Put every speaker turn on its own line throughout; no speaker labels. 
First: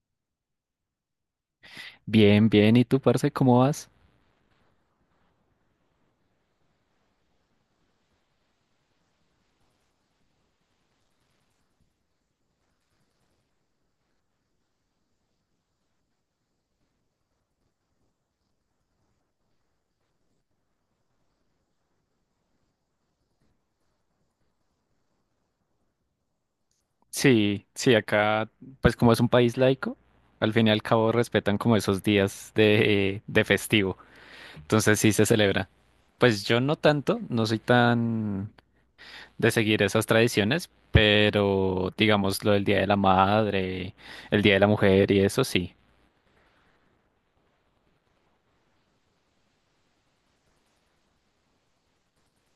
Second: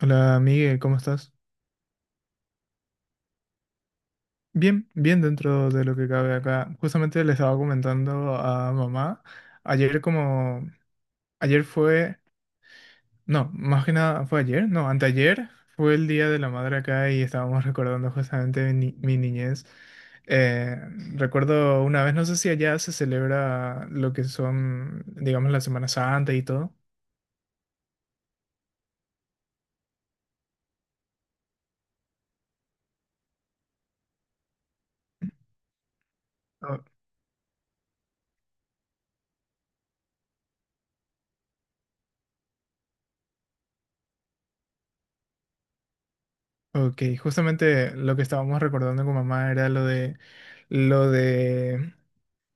Hola Miguel, ¿cómo estás?
Bien, bien. ¿Y tú, parce, cómo vas?
Bien, bien dentro de lo que cabe acá. Justamente le estaba comentando a mamá, ayer como, ayer fue, no, más que nada fue ayer, no, anteayer fue el Día de la Madre acá y estábamos recordando justamente mi, ni- mi niñez. Eh, Recuerdo una vez, no sé si allá se celebra lo que son, digamos, la Semana Santa y todo.
Sí, sí, acá, pues como es un país laico, al fin y al cabo respetan como esos días de, de festivo. Entonces sí se celebra. Pues yo no
O-
tanto, no soy tan de seguir esas tradiciones, pero digamos lo del Día de la Madre, el Día de la Mujer y eso sí.
Ok, justamente lo que estábamos recordando con mamá era lo de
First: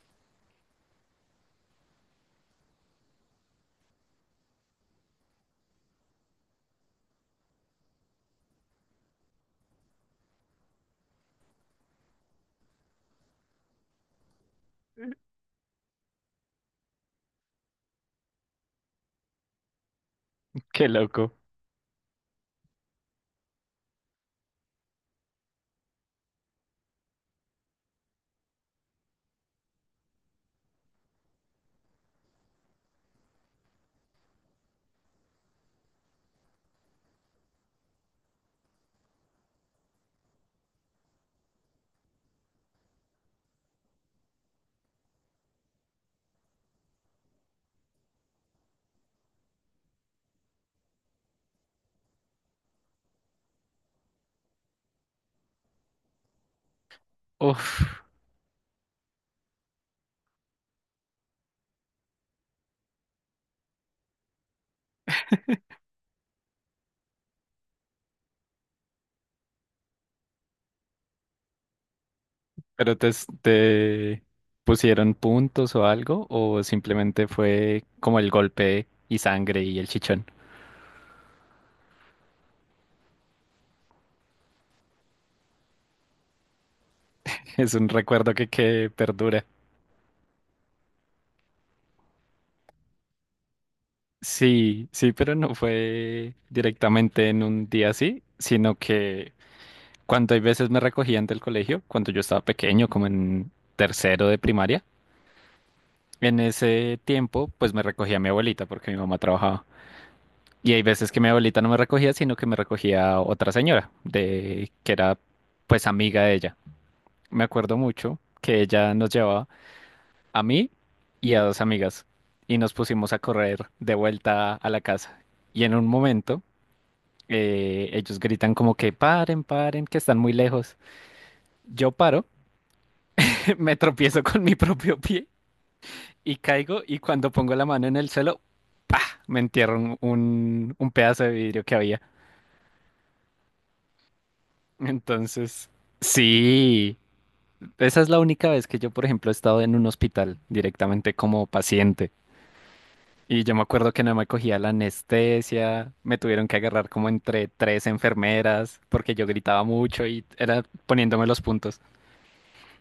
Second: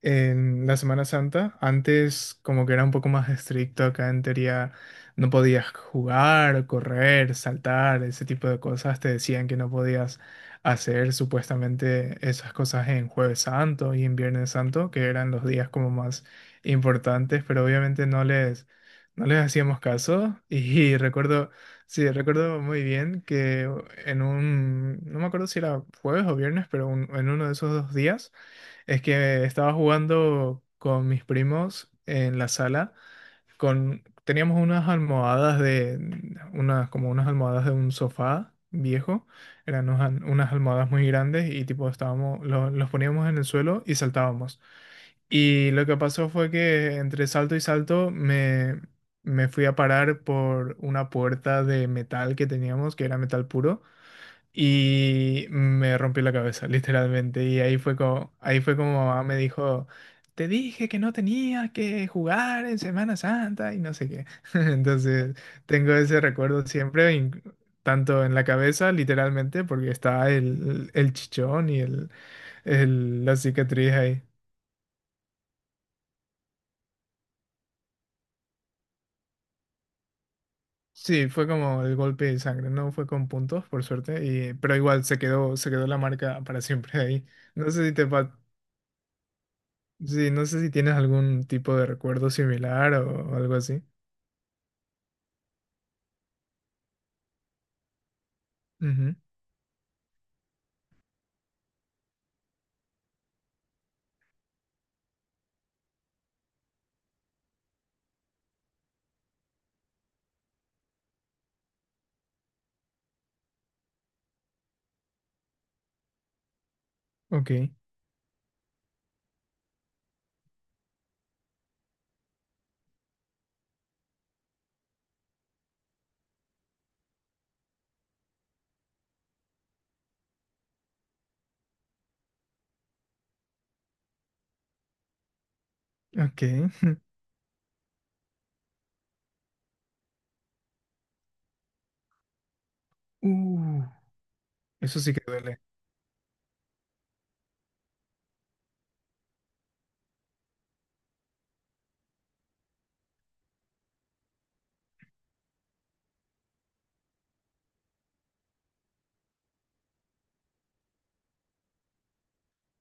en la Semana Santa. Antes como que era un poco más estricto acá en teoría, no podías jugar, correr, saltar, ese tipo de cosas. Te decían que no podías hacer supuestamente esas cosas en Jueves Santo y en Viernes Santo, que eran los días como más importantes, pero obviamente no les hacíamos caso.
Qué
Y
loco.
recuerdo, sí, recuerdo muy bien que en no me acuerdo si era jueves o viernes, pero en uno de esos dos días es que estaba jugando con mis primos en la sala, con teníamos unas almohadas de unas almohadas de un sofá viejo, eran unas almohadas muy grandes y tipo estábamos los poníamos en el suelo y saltábamos. Y lo que pasó fue que entre salto y salto me fui a parar por una puerta de metal que teníamos, que era metal puro. Y me rompí la cabeza, literalmente. Y
Uf,
ahí fue como mamá me dijo, te dije que no tenías que jugar en Semana Santa y no sé qué. Entonces, tengo ese recuerdo siempre, tanto en la cabeza, literalmente, porque está el chichón y
pero te,
la cicatriz ahí.
te pusieron puntos o algo, o simplemente fue como el golpe y sangre y el chichón.
Sí, fue como el golpe de sangre, no fue con puntos, por suerte, y, pero igual se quedó la marca para siempre ahí. No
Es un
sé si te,
recuerdo
pa-
que perdura.
Sí, no sé si tienes algún tipo de recuerdo similar o algo así.
Sí, sí, pero no fue directamente en un día así, sino
Ujú,
que cuando hay veces me recogían del colegio, cuando yo estaba pequeño, como en tercero de primaria, en ese tiempo pues me recogía mi abuelita porque mi mamá trabajaba. Y hay veces que mi abuelita no me recogía, sino que me recogía otra señora, de que era pues amiga de ella. Me
ok,
acuerdo mucho que ella nos llevaba a mí y a dos amigas y nos pusimos a correr de vuelta a la casa. Y en un momento ellos gritan como que paren, paren, que están muy lejos. Yo paro, me tropiezo con mi propio pie y
ok.
caigo y cuando pongo la mano en el suelo, ¡pah!, me entierro un pedazo de vidrio que había.
Uh, eso sí que duele.
Entonces, sí, esa es la única vez que yo, por ejemplo, he estado en un hospital directamente como paciente. Y yo me acuerdo que no me cogía la anestesia, me tuvieron que agarrar como entre tres enfermeras porque yo gritaba mucho y era poniéndome los puntos.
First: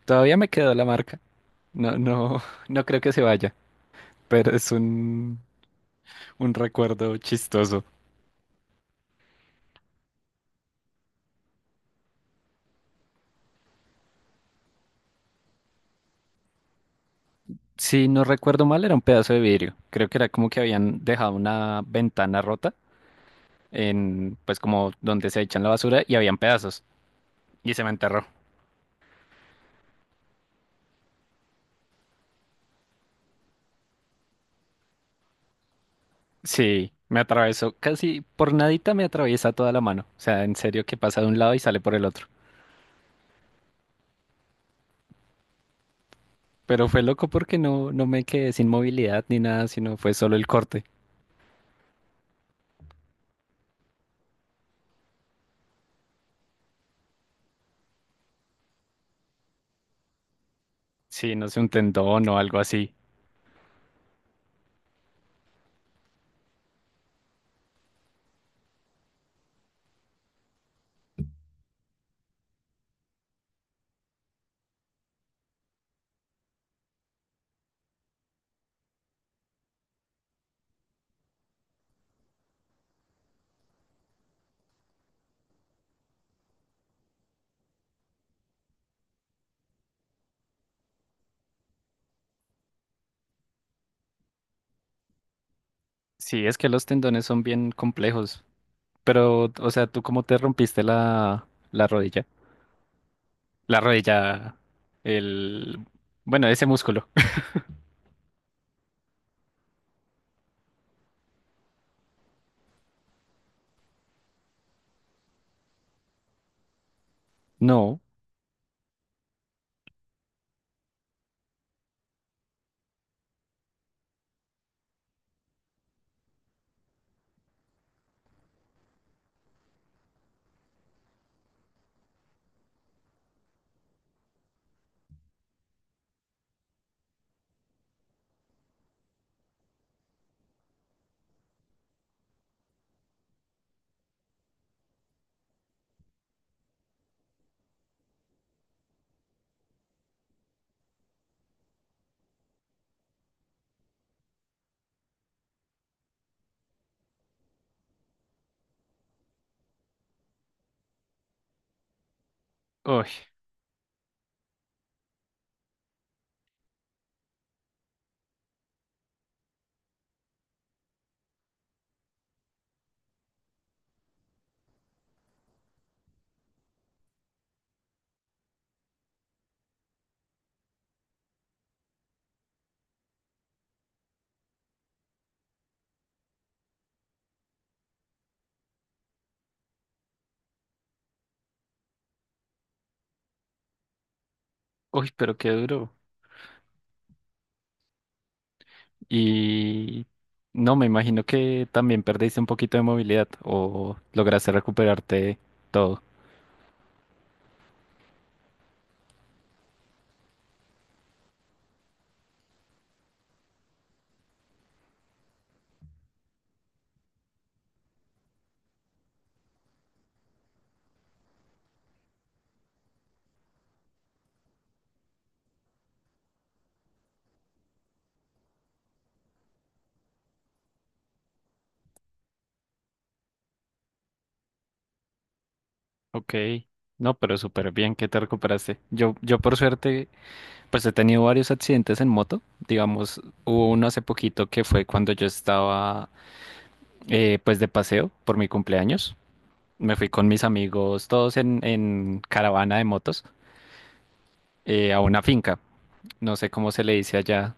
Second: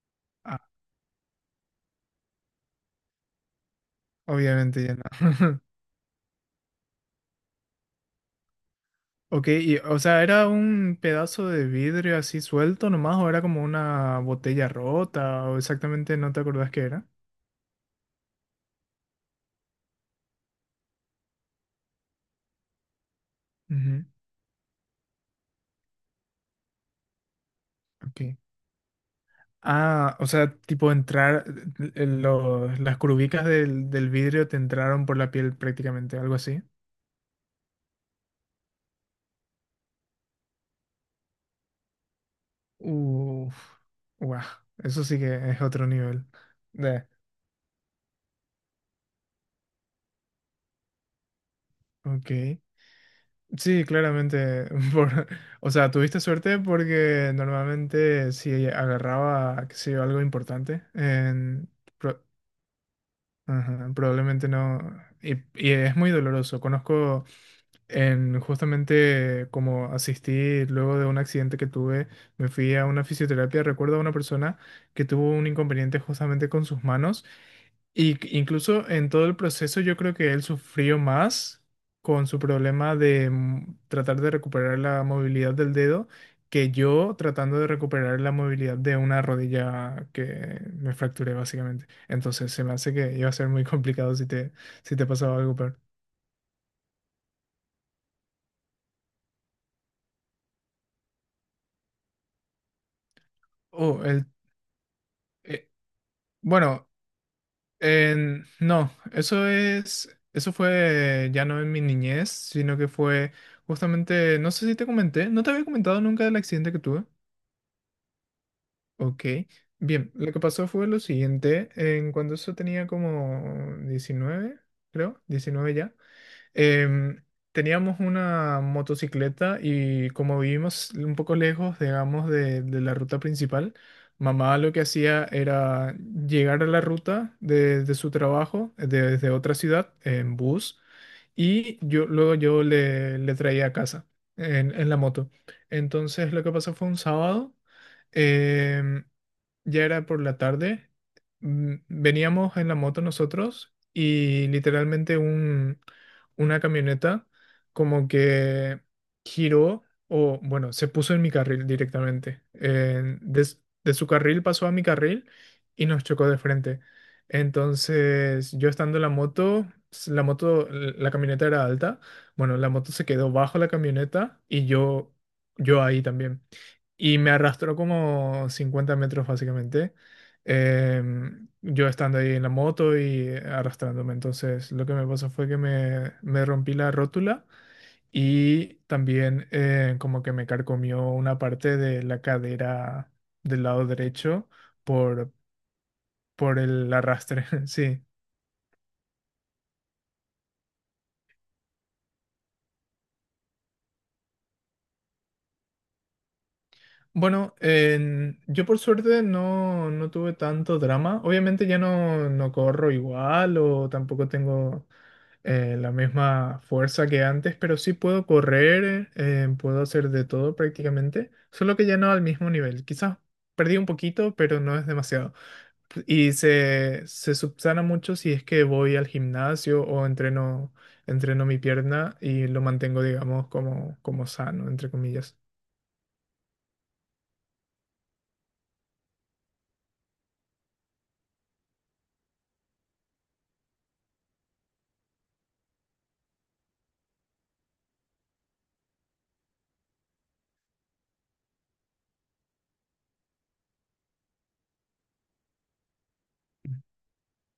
Todavía me
Ah,
quedó la marca. No, no, no creo que se vaya, pero es
obviamente ya no.
un, un recuerdo chistoso.
Ok, y, o sea, ¿era un pedazo de vidrio así suelto nomás o era como una botella rota o exactamente no te acordás qué era?
Si no recuerdo mal, era un pedazo de vidrio. Creo que era como que habían dejado una ventana rota
Ujú,
en, pues como donde se echan la basura y habían pedazos y se me enterró.
ok. Ah, o sea, las curvicas del vidrio te entraron por la piel prácticamente, algo así.
Sí, me atravesó, casi por nadita me atraviesa toda la mano. O sea, en serio que pasa de un lado y sale por el otro.
Uf, guau, eso sí que es otro nivel.
Pero fue
De,
loco porque no, no me quedé sin movilidad ni nada, sino fue solo el corte.
ok. Sí, claramente. Por, o sea, tuviste suerte porque normalmente si agarraba, qué sé yo, algo importante,
Sí, no sé, un
pro-
tendón o algo así.
ajá, probablemente no. Y es muy doloroso. Conozco en justamente como asistí luego de un accidente que tuve, me fui a una fisioterapia. Recuerdo a una persona que tuvo un inconveniente justamente con sus manos. Y incluso en todo el proceso yo creo que él sufrió más con su problema de tratar de recuperar la movilidad del dedo que yo tratando de recuperar la movilidad de una rodilla que me fracturé básicamente. Entonces se me hace que iba a ser muy complicado si te pasaba algo peor.
Sí, es que los tendones son bien complejos. Pero, o sea, ¿tú cómo te rompiste la rodilla? La
Oh, el,
rodilla,
eh,
el, bueno, ese
bueno,
músculo.
no, eso fue ya no en mi niñez, sino que fue justamente, no sé si te comenté, no te había comentado nunca del accidente que tuve.
No.
Ok, bien, lo que pasó fue lo siguiente, en cuando eso tenía como 19, creo, 19 ya, em, teníamos una motocicleta y como vivimos un poco lejos, digamos, de la ruta principal, mamá lo que hacía era llegar a la ruta de su trabajo, desde otra ciudad, en bus, y yo luego yo le, le traía a casa en la moto. Entonces lo que pasó fue un sábado. em, ya era por la tarde, veníamos en la moto nosotros y literalmente una camioneta como que giró o bueno, se puso en mi carril directamente.
Uy,
De su carril pasó a mi carril y nos chocó de frente. Entonces yo estando en la moto, la camioneta era alta, bueno, la moto se quedó bajo la camioneta y yo ahí también y me arrastró como 50 metros básicamente. Yo estando ahí en la moto y arrastrándome. Entonces lo que me pasó fue que me rompí la rótula y también como que me carcomió una parte de la cadera del lado derecho
uy,
por,
pero qué duro.
por el arrastre. Sí.
Y no, me imagino que también perdiste un poquito de movilidad o lograste recuperarte todo.
Bueno, yo por suerte no, no tuve tanto drama. Obviamente ya no, no corro igual o tampoco tengo la misma fuerza que antes, pero sí puedo correr, puedo hacer de todo prácticamente, solo que ya no al mismo nivel. Quizás perdí un poquito, pero no es demasiado. Y se subsana mucho si es que voy al gimnasio o entreno, entreno mi pierna y lo mantengo, digamos, como, como sano, entre comillas.
Ok, no, pero súper bien que te recuperaste. Yo por suerte, pues he tenido varios accidentes en moto. Digamos, hubo uno hace poquito que fue cuando yo estaba pues de paseo por mi cumpleaños. Me fui con mis amigos, todos en, caravana de motos, a una finca. No sé cómo se le dice allá.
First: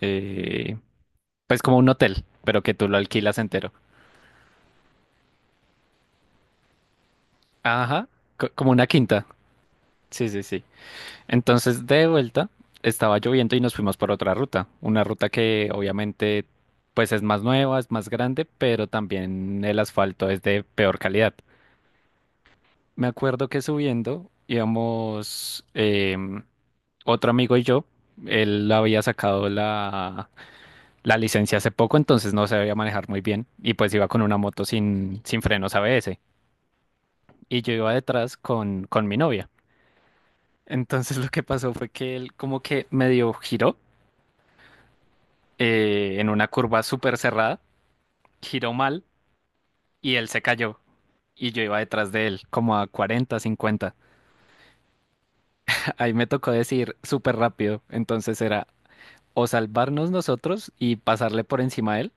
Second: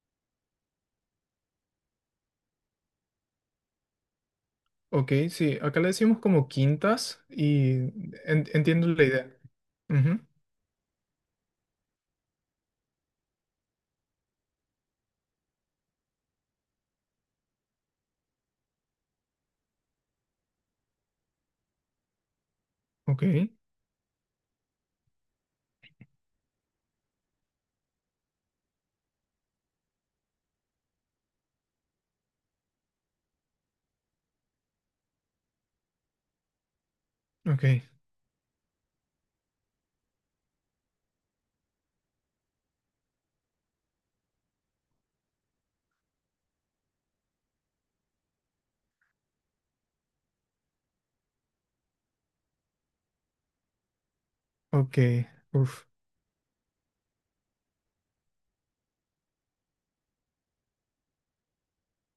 eh, Pues como un hotel, pero que tú lo alquilas entero.
Ok, sí, acá le decimos como quintas y
Ajá, como una
entiendo la
quinta.
idea. Ujú,
Sí, sí, sí. Entonces, de vuelta, estaba lloviendo y nos fuimos por otra ruta. Una ruta que obviamente, pues es más nueva, es más grande, pero también el asfalto es de peor calidad. Me
ok,
acuerdo que subiendo íbamos otro amigo y yo. Él había sacado la licencia hace poco, entonces no sabía manejar muy bien y pues iba con una moto sin frenos ABS. Y
ok,
yo iba detrás con mi novia. Entonces lo que pasó fue que él como que medio giró en una curva súper cerrada, giró mal y él se cayó. Y yo iba detrás de él, como a 40 50.
ok, uf,
Ahí me tocó decir súper rápido. Entonces era o salvarnos nosotros y pasarle por encima a él,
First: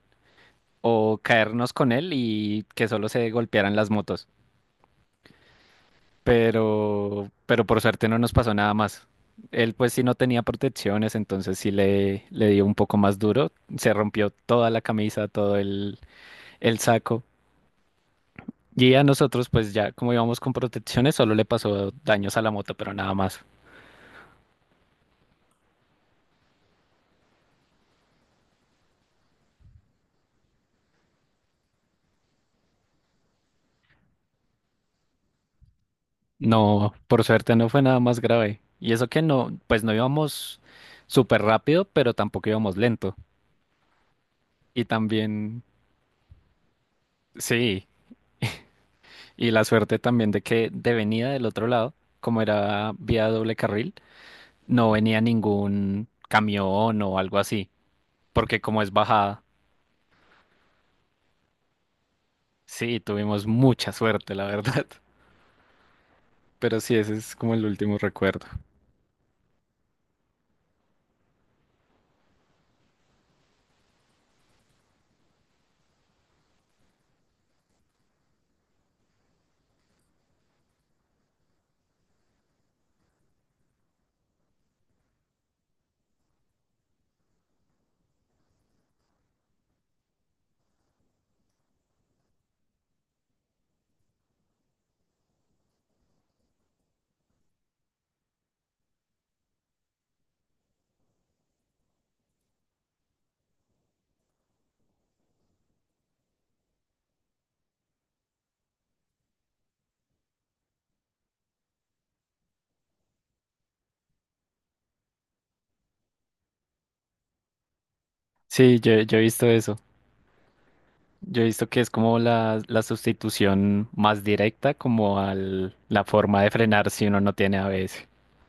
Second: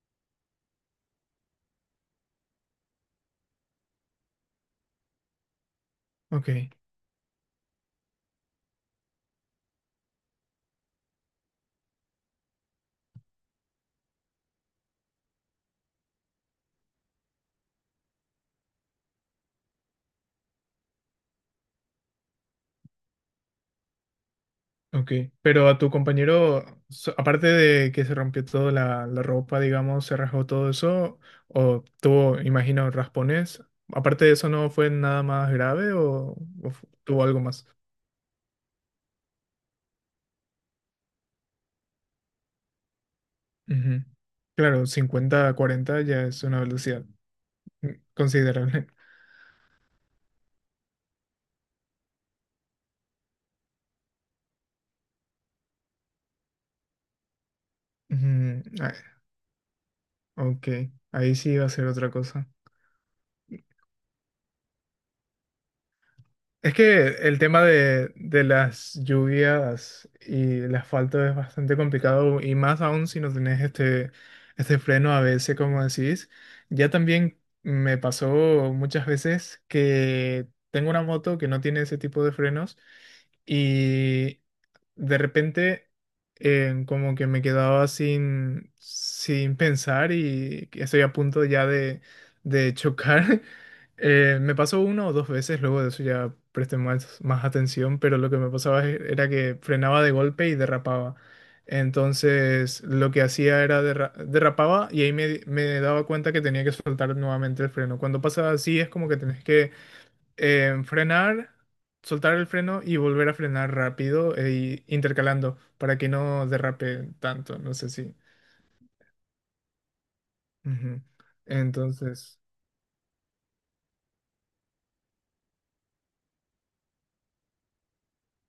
o caernos con él y que solo se golpearan las motos.
ok.
Pero por suerte no nos pasó nada más. Él pues sí no tenía protecciones, entonces sí le dio un poco más duro. Se rompió toda la camisa, todo el saco. Y a nosotros pues ya como íbamos con protecciones, solo le pasó daños a la moto, pero nada más.
Ok, pero a tu compañero, aparte de que se rompió toda la ropa, digamos, se rasgó todo eso, o tuvo, imagino, raspones, aparte de eso no fue nada más grave o,
No, por
tuvo algo
suerte
más.
no fue nada más grave. Y eso que no, pues no íbamos súper rápido, pero tampoco íbamos lento.
Ujú.
Y
Claro, 50, a
también,
40 ya es una velocidad
sí,
mm, considerable.
y la suerte también de que de venida del otro lado, como era vía doble carril, no venía ningún camión o algo así, porque
Ujú,
como es
ah,
bajada,
ok, ahí sí iba a ser otra cosa.
sí, tuvimos mucha suerte, la verdad.
Es
Pero sí,
que
ese es
el
como
tema
el último
de
recuerdo.
las lluvias y el asfalto es bastante complicado y más aún si no tenés este freno a veces como decís. Ya también me pasó muchas veces que tengo una moto que no tiene ese tipo de frenos y de repente como que me quedaba sin, sin pensar y que estoy a punto ya de chocar. Me pasó una o dos veces, luego de eso ya presté más, más atención, pero lo que me pasaba era que frenaba de golpe y derrapaba. Entonces lo que hacía era derrapaba y ahí me daba cuenta que tenía que soltar nuevamente el freno. Cuando pasa así es como que tenés que frenar, soltar el freno y volver a frenar rápido e intercalando para que no derrape tanto, no sé si.
Sí, yo he visto eso.
Ujú.
Yo he visto que es como
Entonces...
la sustitución más directa como a la forma de frenar si uno no tiene ABS.